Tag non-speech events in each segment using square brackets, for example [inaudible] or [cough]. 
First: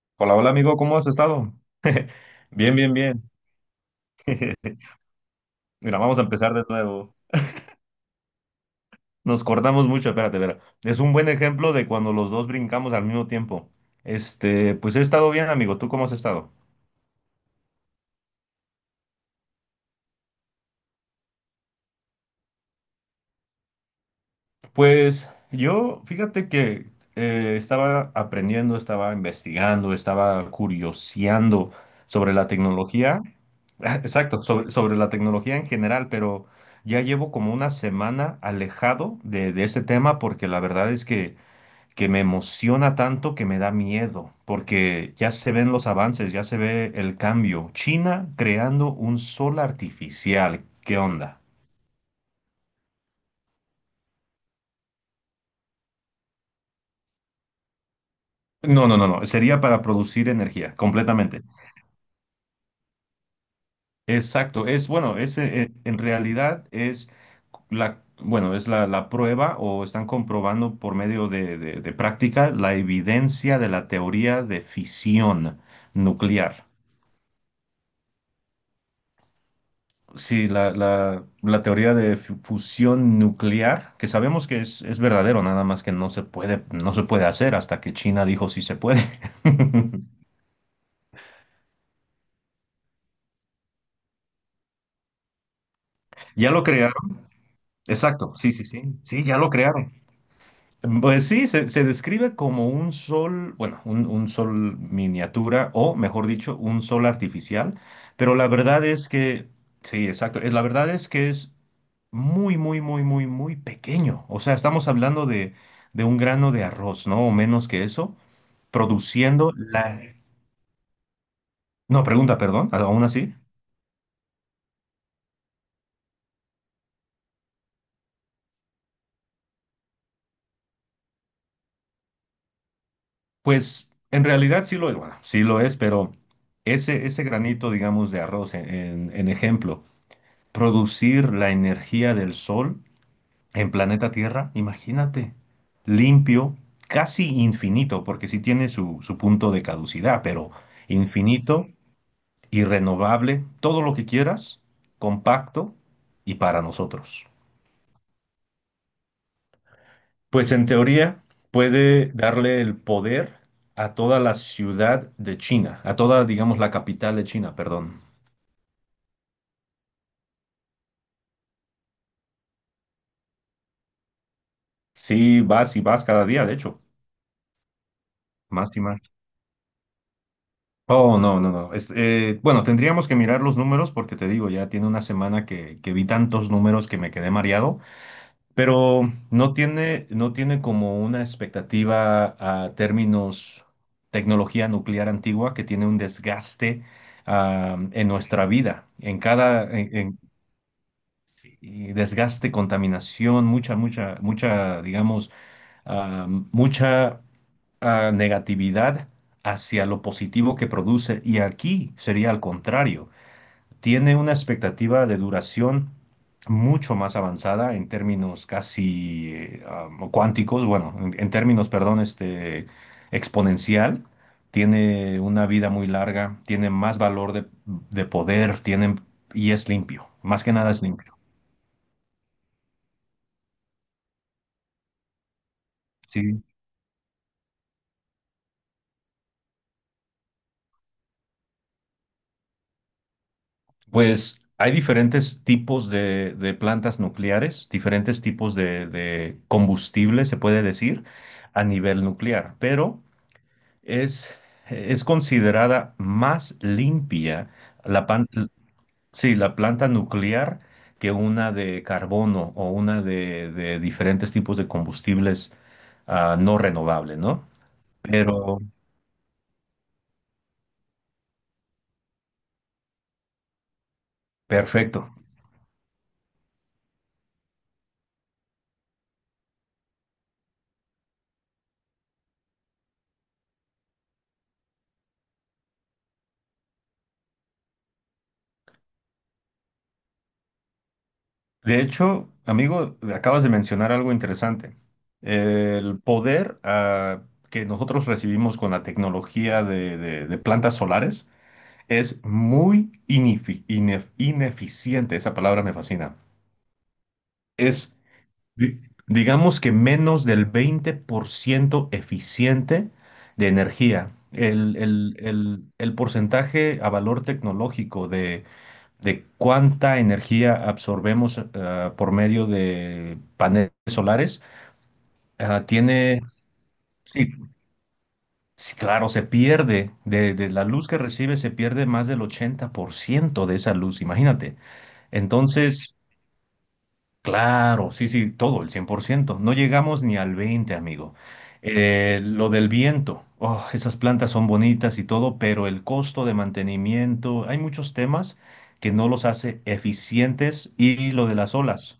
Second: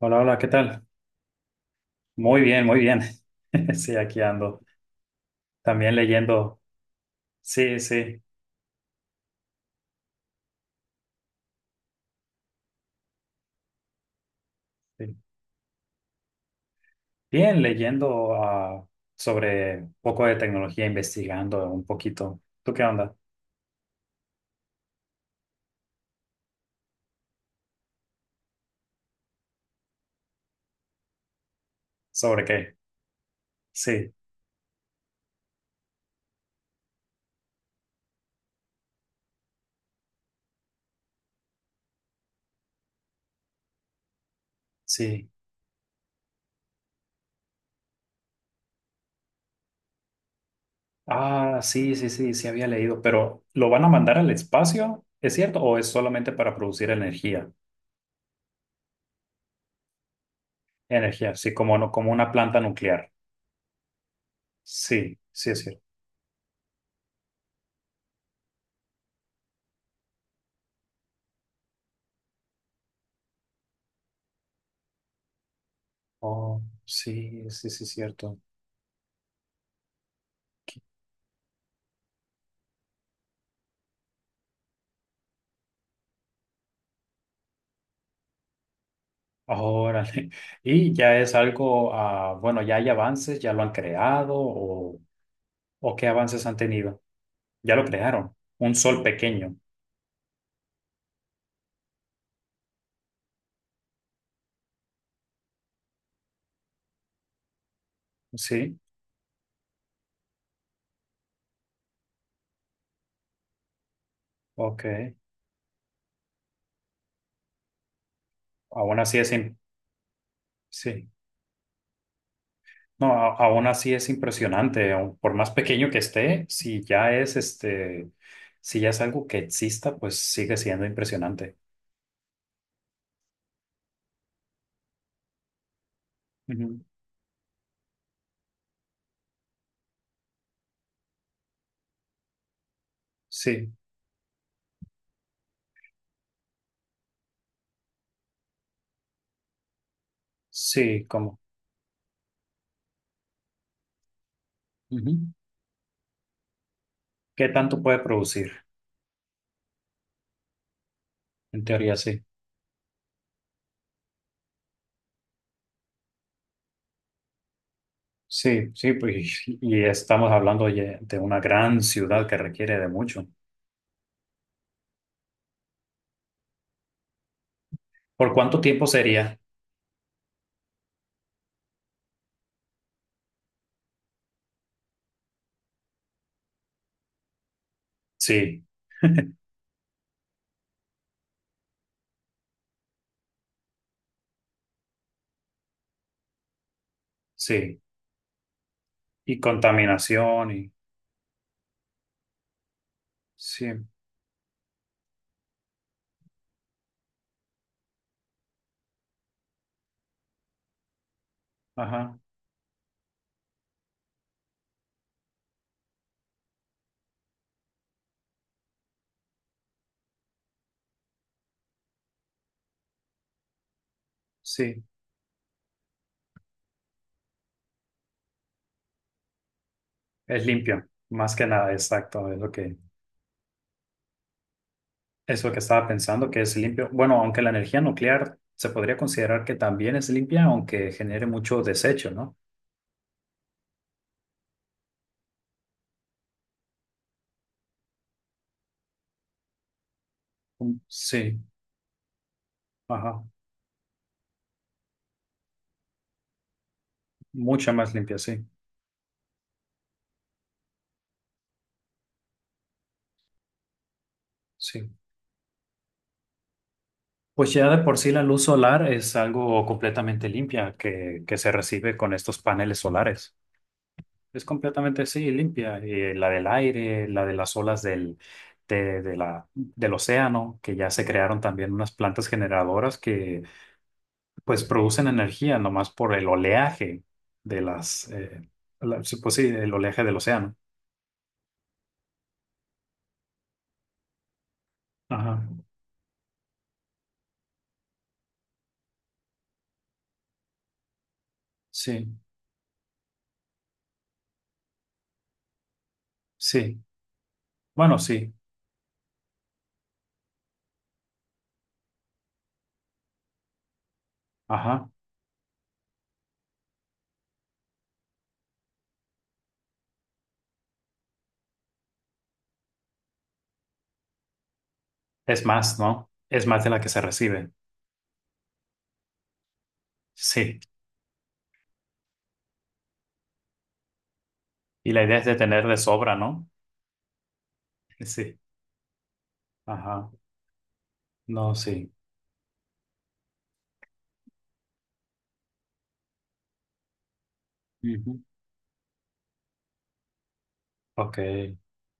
Hola, Hola, hola, ¿qué hola amigo, tal? ¿cómo has estado? [laughs] Muy bien, Bien, muy bien, bien. bien. [laughs] Sí, aquí ando. [laughs] También Mira, vamos a empezar leyendo, de nuevo. sí, sí, Nos cortamos mucho, espérate, espera. Es un buen ejemplo de cuando los dos brincamos al mismo tiempo. Este, pues he sí. estado bien, amigo. ¿Tú cómo has estado? Bien, leyendo sobre un poco de tecnología, investigando un poquito. ¿Tú qué onda? Pues yo, fíjate que estaba aprendiendo, estaba investigando, estaba curioseando sobre ¿Sobre la qué? tecnología. [laughs] Sí, Exacto, sobre la tecnología en general, pero ya llevo como una semana alejado de este tema porque la verdad es que me emociona tanto que me da miedo, porque sí. ya se ven los avances, ya se ve el cambio. China creando un sol artificial, ¿qué onda? Sí, sí, sí, sí había leído, pero ¿lo van a mandar al espacio? ¿Es cierto? ¿O es solamente para producir energía? No, no, no, no, sería para producir energía, Energía, completamente. sí, como, no, como una planta nuclear. Exacto, es Sí, bueno, es, sí, es cierto. en realidad es la, bueno, es la, la prueba o están comprobando por medio de práctica la evidencia de la teoría de fisión Oh, nuclear. sí, sí, sí, es cierto. Sí, la teoría de fusión nuclear, que sabemos que es verdadero, nada más que no se puede, no se puede hacer hasta que China dijo sí se puede. [laughs] Órale. Y ya es algo, bueno, ya hay avances, ya lo han creado o qué avances Ya han lo tenido. crearon. Ya lo Exacto, crearon, sí, sí, un sí, sol sí, ya lo pequeño, crearon. Pues sí, se describe como un sol, bueno, un sol miniatura, o mejor dicho, un sol artificial, pero la ¿sí? verdad es que, sí, exacto, la verdad es que es muy, muy, muy, muy, muy pequeño. O sea, Ok. estamos hablando de un grano de arroz, ¿no? O menos que eso, Aún así es, produciendo im- la... sí. No, pregunta, perdón, aún No, así. Aún así es impresionante, aun por más pequeño que esté, si ya es algo que exista, pues sigue siendo impresionante. Pues en realidad sí lo es, bueno, sí lo es, pero Ujú. ese granito, digamos, de arroz, en ejemplo, producir la energía del sol en Sí, planeta Tierra, imagínate, limpio, casi infinito, porque sí tiene su punto de caducidad, pero sí, como, infinito, y renovable, todo lo que quieras, ujú. compacto y para nosotros. ¿Qué tanto puede producir? Pues en teoría En teoría, puede sí. darle el poder a toda la ciudad de China, a toda, digamos, la capital de China, perdón. Sí, sí, pues, [laughs] y estamos hablando de una gran ciudad que requiere de mucho. Sí, vas y vas cada día, de hecho, ¿Por cuánto más y tiempo más. sería? Oh, no, no, no. Bueno, tendríamos que mirar los números porque te digo, ya tiene una semana que vi tantos números que me quedé mareado. Sí, Pero no [laughs] tiene, no tiene como una expectativa a términos tecnología nuclear antigua que tiene un desgaste sí. en nuestra vida, en Y cada contaminación y y desgaste, contaminación, mucha, sí, mucha, mucha, digamos, ah, mucha negatividad hacia lo positivo que produce. Y aquí ajá, sería al contrario, tiene una expectativa de duración mucho más avanzada en términos casi cuánticos, bueno, en términos, perdón, este, exponencial. sí. Tiene una vida muy larga, tiene más valor de poder, tiene, y es limpio, más Es que nada es limpio, limpio. más que nada, exacto, es lo que estaba pensando, que Sí. es limpio. Bueno, aunque la energía nuclear se podría considerar que también es limpia, aunque genere mucho desecho, ¿no? Pues hay diferentes tipos de plantas nucleares, diferentes tipos de combustible, se puede Mm, decir, sí, a nivel nuclear, pero ajá, Es, es considerada más limpia, mucha más la, limpia, pan- sí, sí, la planta nuclear que una de carbono o una de diferentes tipos de sí. combustibles no renovables, ¿no? Pues ya de por sí la luz Pero, solar es algo completamente limpia que se recibe con estos paneles solares. Es completamente, perfecto. sí, limpia. Y la del aire, la de las olas del, de la, del océano, que ya se crearon también unas plantas generadoras que pues producen energía nomás por el oleaje de las, sí, pues sí, el oleaje del océano. De hecho, amigo, acabas de mencionar algo interesante. Ajá. El poder que nosotros recibimos con la tecnología de plantas solares Sí, es muy ineficiente. Esa palabra me fascina. sí. Es, Bueno, sí. di- digamos que menos del 20% eficiente de energía. El, Ajá. el- el- el porcentaje a valor tecnológico de cuánta energía absorbemos por medio de paneles solares Es más, ¿no? tiene, Es más de la que se sí, recibe. sí, claro, se pierde, de Sí. la luz que recibe se pierde más del 80% de esa luz, imagínate. Y la idea es de tener de Entonces, sobra, ¿no? claro, sí, sí, Sí. todo, el 100%. No llegamos Ajá. ni al 20, amigo. No, sí. Lo del viento, oh, esas plantas son bonitas y todo, pero el costo de mantenimiento, hay muchos Ujú. temas que no los hace eficientes y Ok. lo de las olas.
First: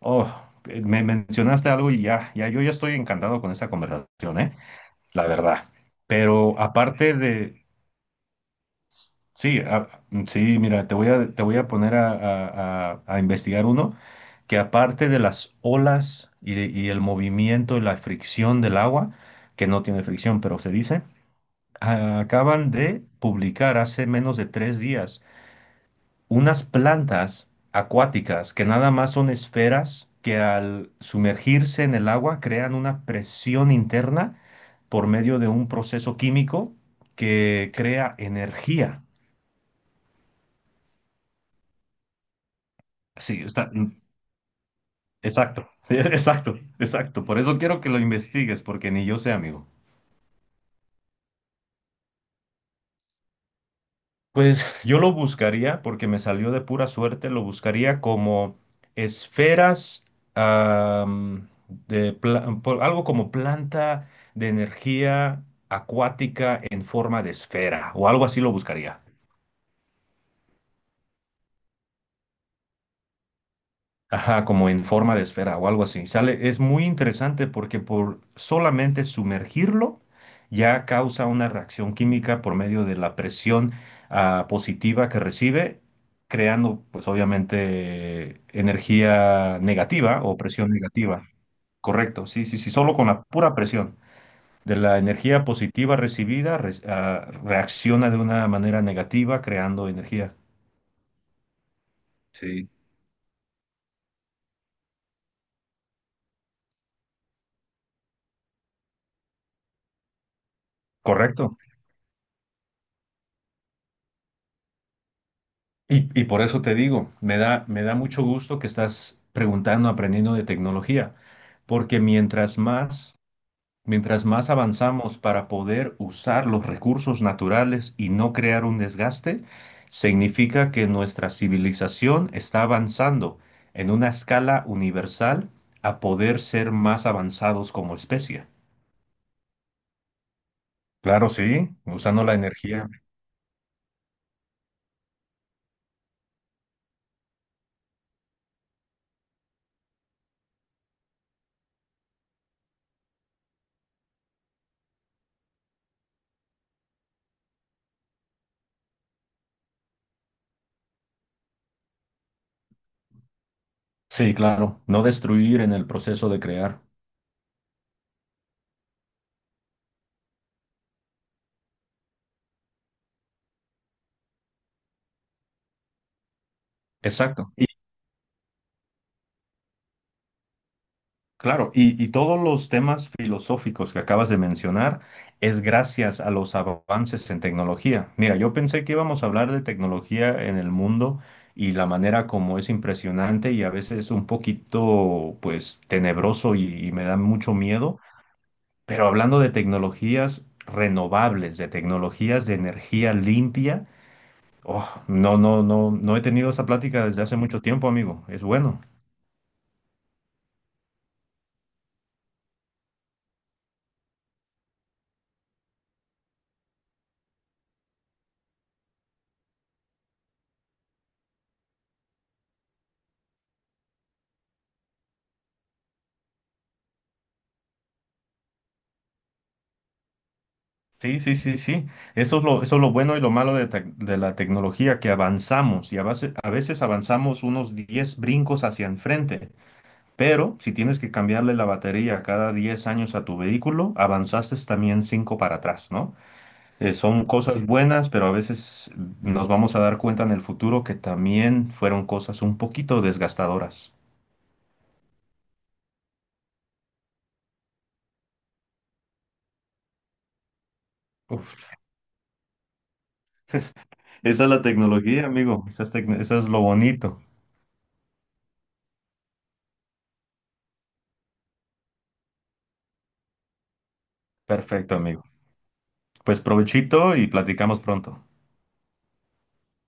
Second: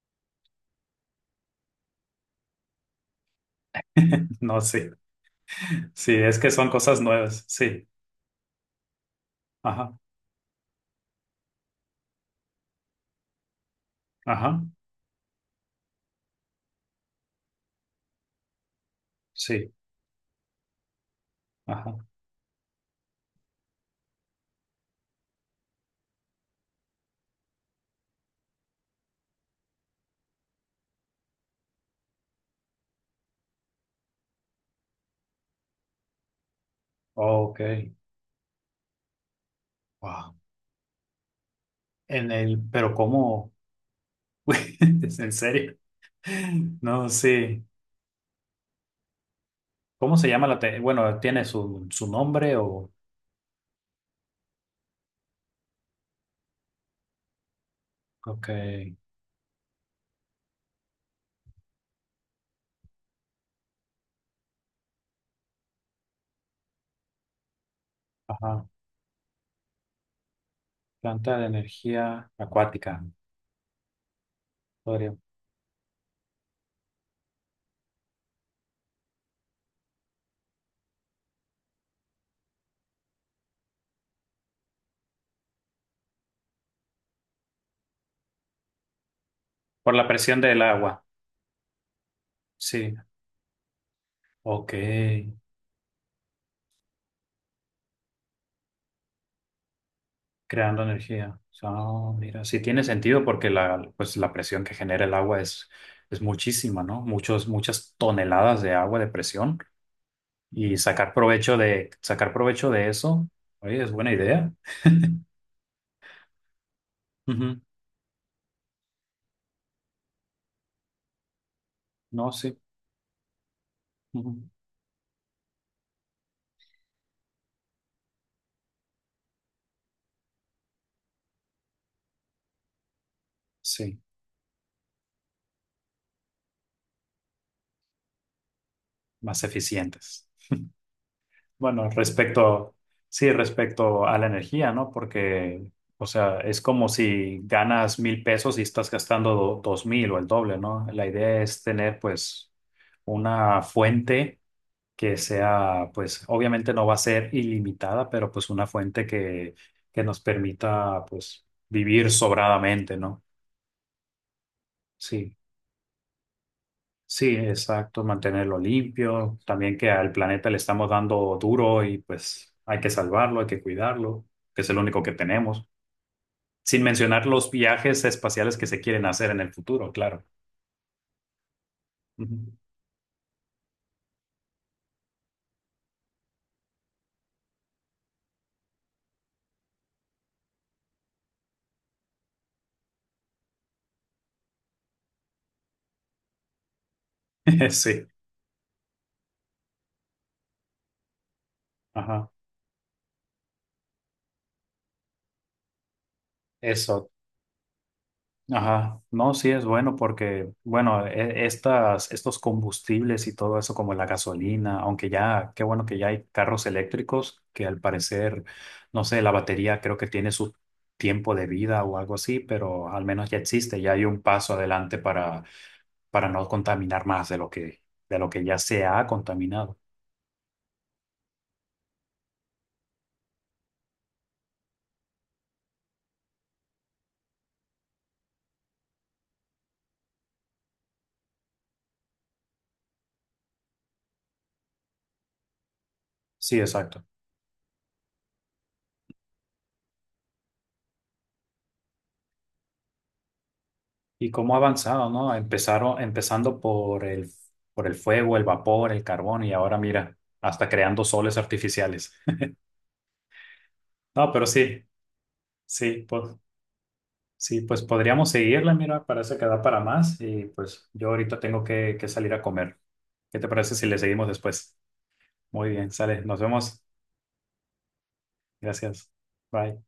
Oh, me mencionaste algo y ya, ya, yo ya estoy encantado con esta conversación, ¿eh? No, sí. La verdad. Sí, es que Pero son cosas aparte nuevas. de, Sí. sí, Ajá. Sí, mira, te voy a poner a investigar uno que Ajá. aparte de las olas y, y el movimiento y la fricción del agua, que Sí. no tiene fricción, pero se dice, Ajá. Acaban de publicar hace menos de 3 días unas plantas acuáticas que nada más son esferas que al sumergirse en el agua crean una presión interna por medio de un proceso químico Ok. que crea energía. Wow. En el, pero Sí, ¿cómo? está. [laughs] ¿Es en Exacto, serio? [laughs] exacto, No, exacto. Por eso sí. quiero que lo investigues, porque ni yo sé, amigo. ¿Cómo se llama la te- Bueno, ¿tiene su, su nombre o...? Pues yo lo buscaría, porque me salió de pura suerte, lo buscaría Ok. como esferas, am, algo como planta de energía acuática en forma de esfera, o algo así lo Ajá. buscaría. Planta de energía acuática. Ajá, como en forma Podría- de esfera o algo así. Sale, es muy interesante porque por solamente sumergirlo ya causa una reacción química por medio de la presión positiva que recibe, creando pues obviamente energía Por la negativa o presión del presión agua. negativa. Correcto, sí, sí, sí, Sí. solo con la pura presión Ok. de la energía positiva recibida reacciona de una manera negativa creando energía. Creando energía. Ah, mira, sí Sí. tiene sentido porque la, pues, la presión que genera el agua es muchísima, ¿no? Muchas toneladas de agua de presión y Correcto. Sacar provecho de eso, oye, es buena idea. Y por eso te digo, me Ujú. da, me da mucho gusto que estás preguntando, aprendiendo de tecnología, porque No, sí, mientras más, mientras ujú. más avanzamos para poder usar los recursos naturales y no crear un desgaste, significa que nuestra civilización está avanzando en Sí, una escala universal a poder ser más avanzados como especie. más eficientes. Claro, sí, Bueno, usando la respecto, energía. sí, respecto a la energía, ¿no? Porque, o sea, es como si ganas mil pesos y estás gastando dos mil o el doble, ¿no? La idea es tener, pues, una fuente que sea, pues, obviamente no va a ser ilimitada, pero pues una fuente que nos permita, pues, vivir sobradamente, ¿no? Sí, claro, no Sí. destruir en el proceso de crear. Sí, exacto, mantenerlo limpio, también que al planeta le estamos dando duro y pues hay que salvarlo, hay que cuidarlo, que es el único que tenemos, sin mencionar los Exacto. viajes espaciales que se quieren hacer en el futuro, claro. Claro, y todos Ujú. los temas filosóficos que acabas de mencionar es gracias a los avances en tecnología. Mira, yo pensé que íbamos a hablar de tecnología en el mundo y la manera como es impresionante y a veces un poquito, pues, tenebroso y me da mucho [laughs] miedo, Sí, pero hablando de tecnologías renovables, de ajá. tecnologías de energía limpia, oh, no, no, no, no he tenido esa plática Eso, desde hace mucho tiempo, amigo. Es bueno. ajá, no, sí es bueno porque, bueno, estos combustibles y todo eso como la gasolina, aunque ya, qué bueno que ya hay carros eléctricos que al parecer, no sé, la batería creo que tiene su tiempo de vida o algo así, pero al menos ya existe, ya hay un paso adelante para no contaminar más de lo que ya se ha contaminado. Sí, sí, sí, sí. Eso es lo bueno y lo malo de la tecnología, que avanzamos y a veces avanzamos unos 10 brincos hacia enfrente, pero si tienes que cambiarle la batería cada 10 años a tu vehículo, avanzaste también 5 para atrás, ¿no? Sí, exacto. Son cosas buenas, pero a veces nos vamos a dar cuenta en el futuro que también fueron cosas un poquito desgastadoras. Y cómo ha avanzado, ¿no? Empezando por el fuego, el vapor, el carbón y ahora mira, hasta creando soles Uf, artificiales. No, esa pero es la sí, tecnología, amigo. Esa es, sí, pues, esa es lo bonito. sí, pues podríamos seguirla, mira, parece que da para más y pues yo ahorita tengo que salir a comer. ¿Qué te parece si le seguimos después? Perfecto, amigo. Muy bien, sale, nos Pues vemos. provechito y platicamos pronto. Gracias. Bye.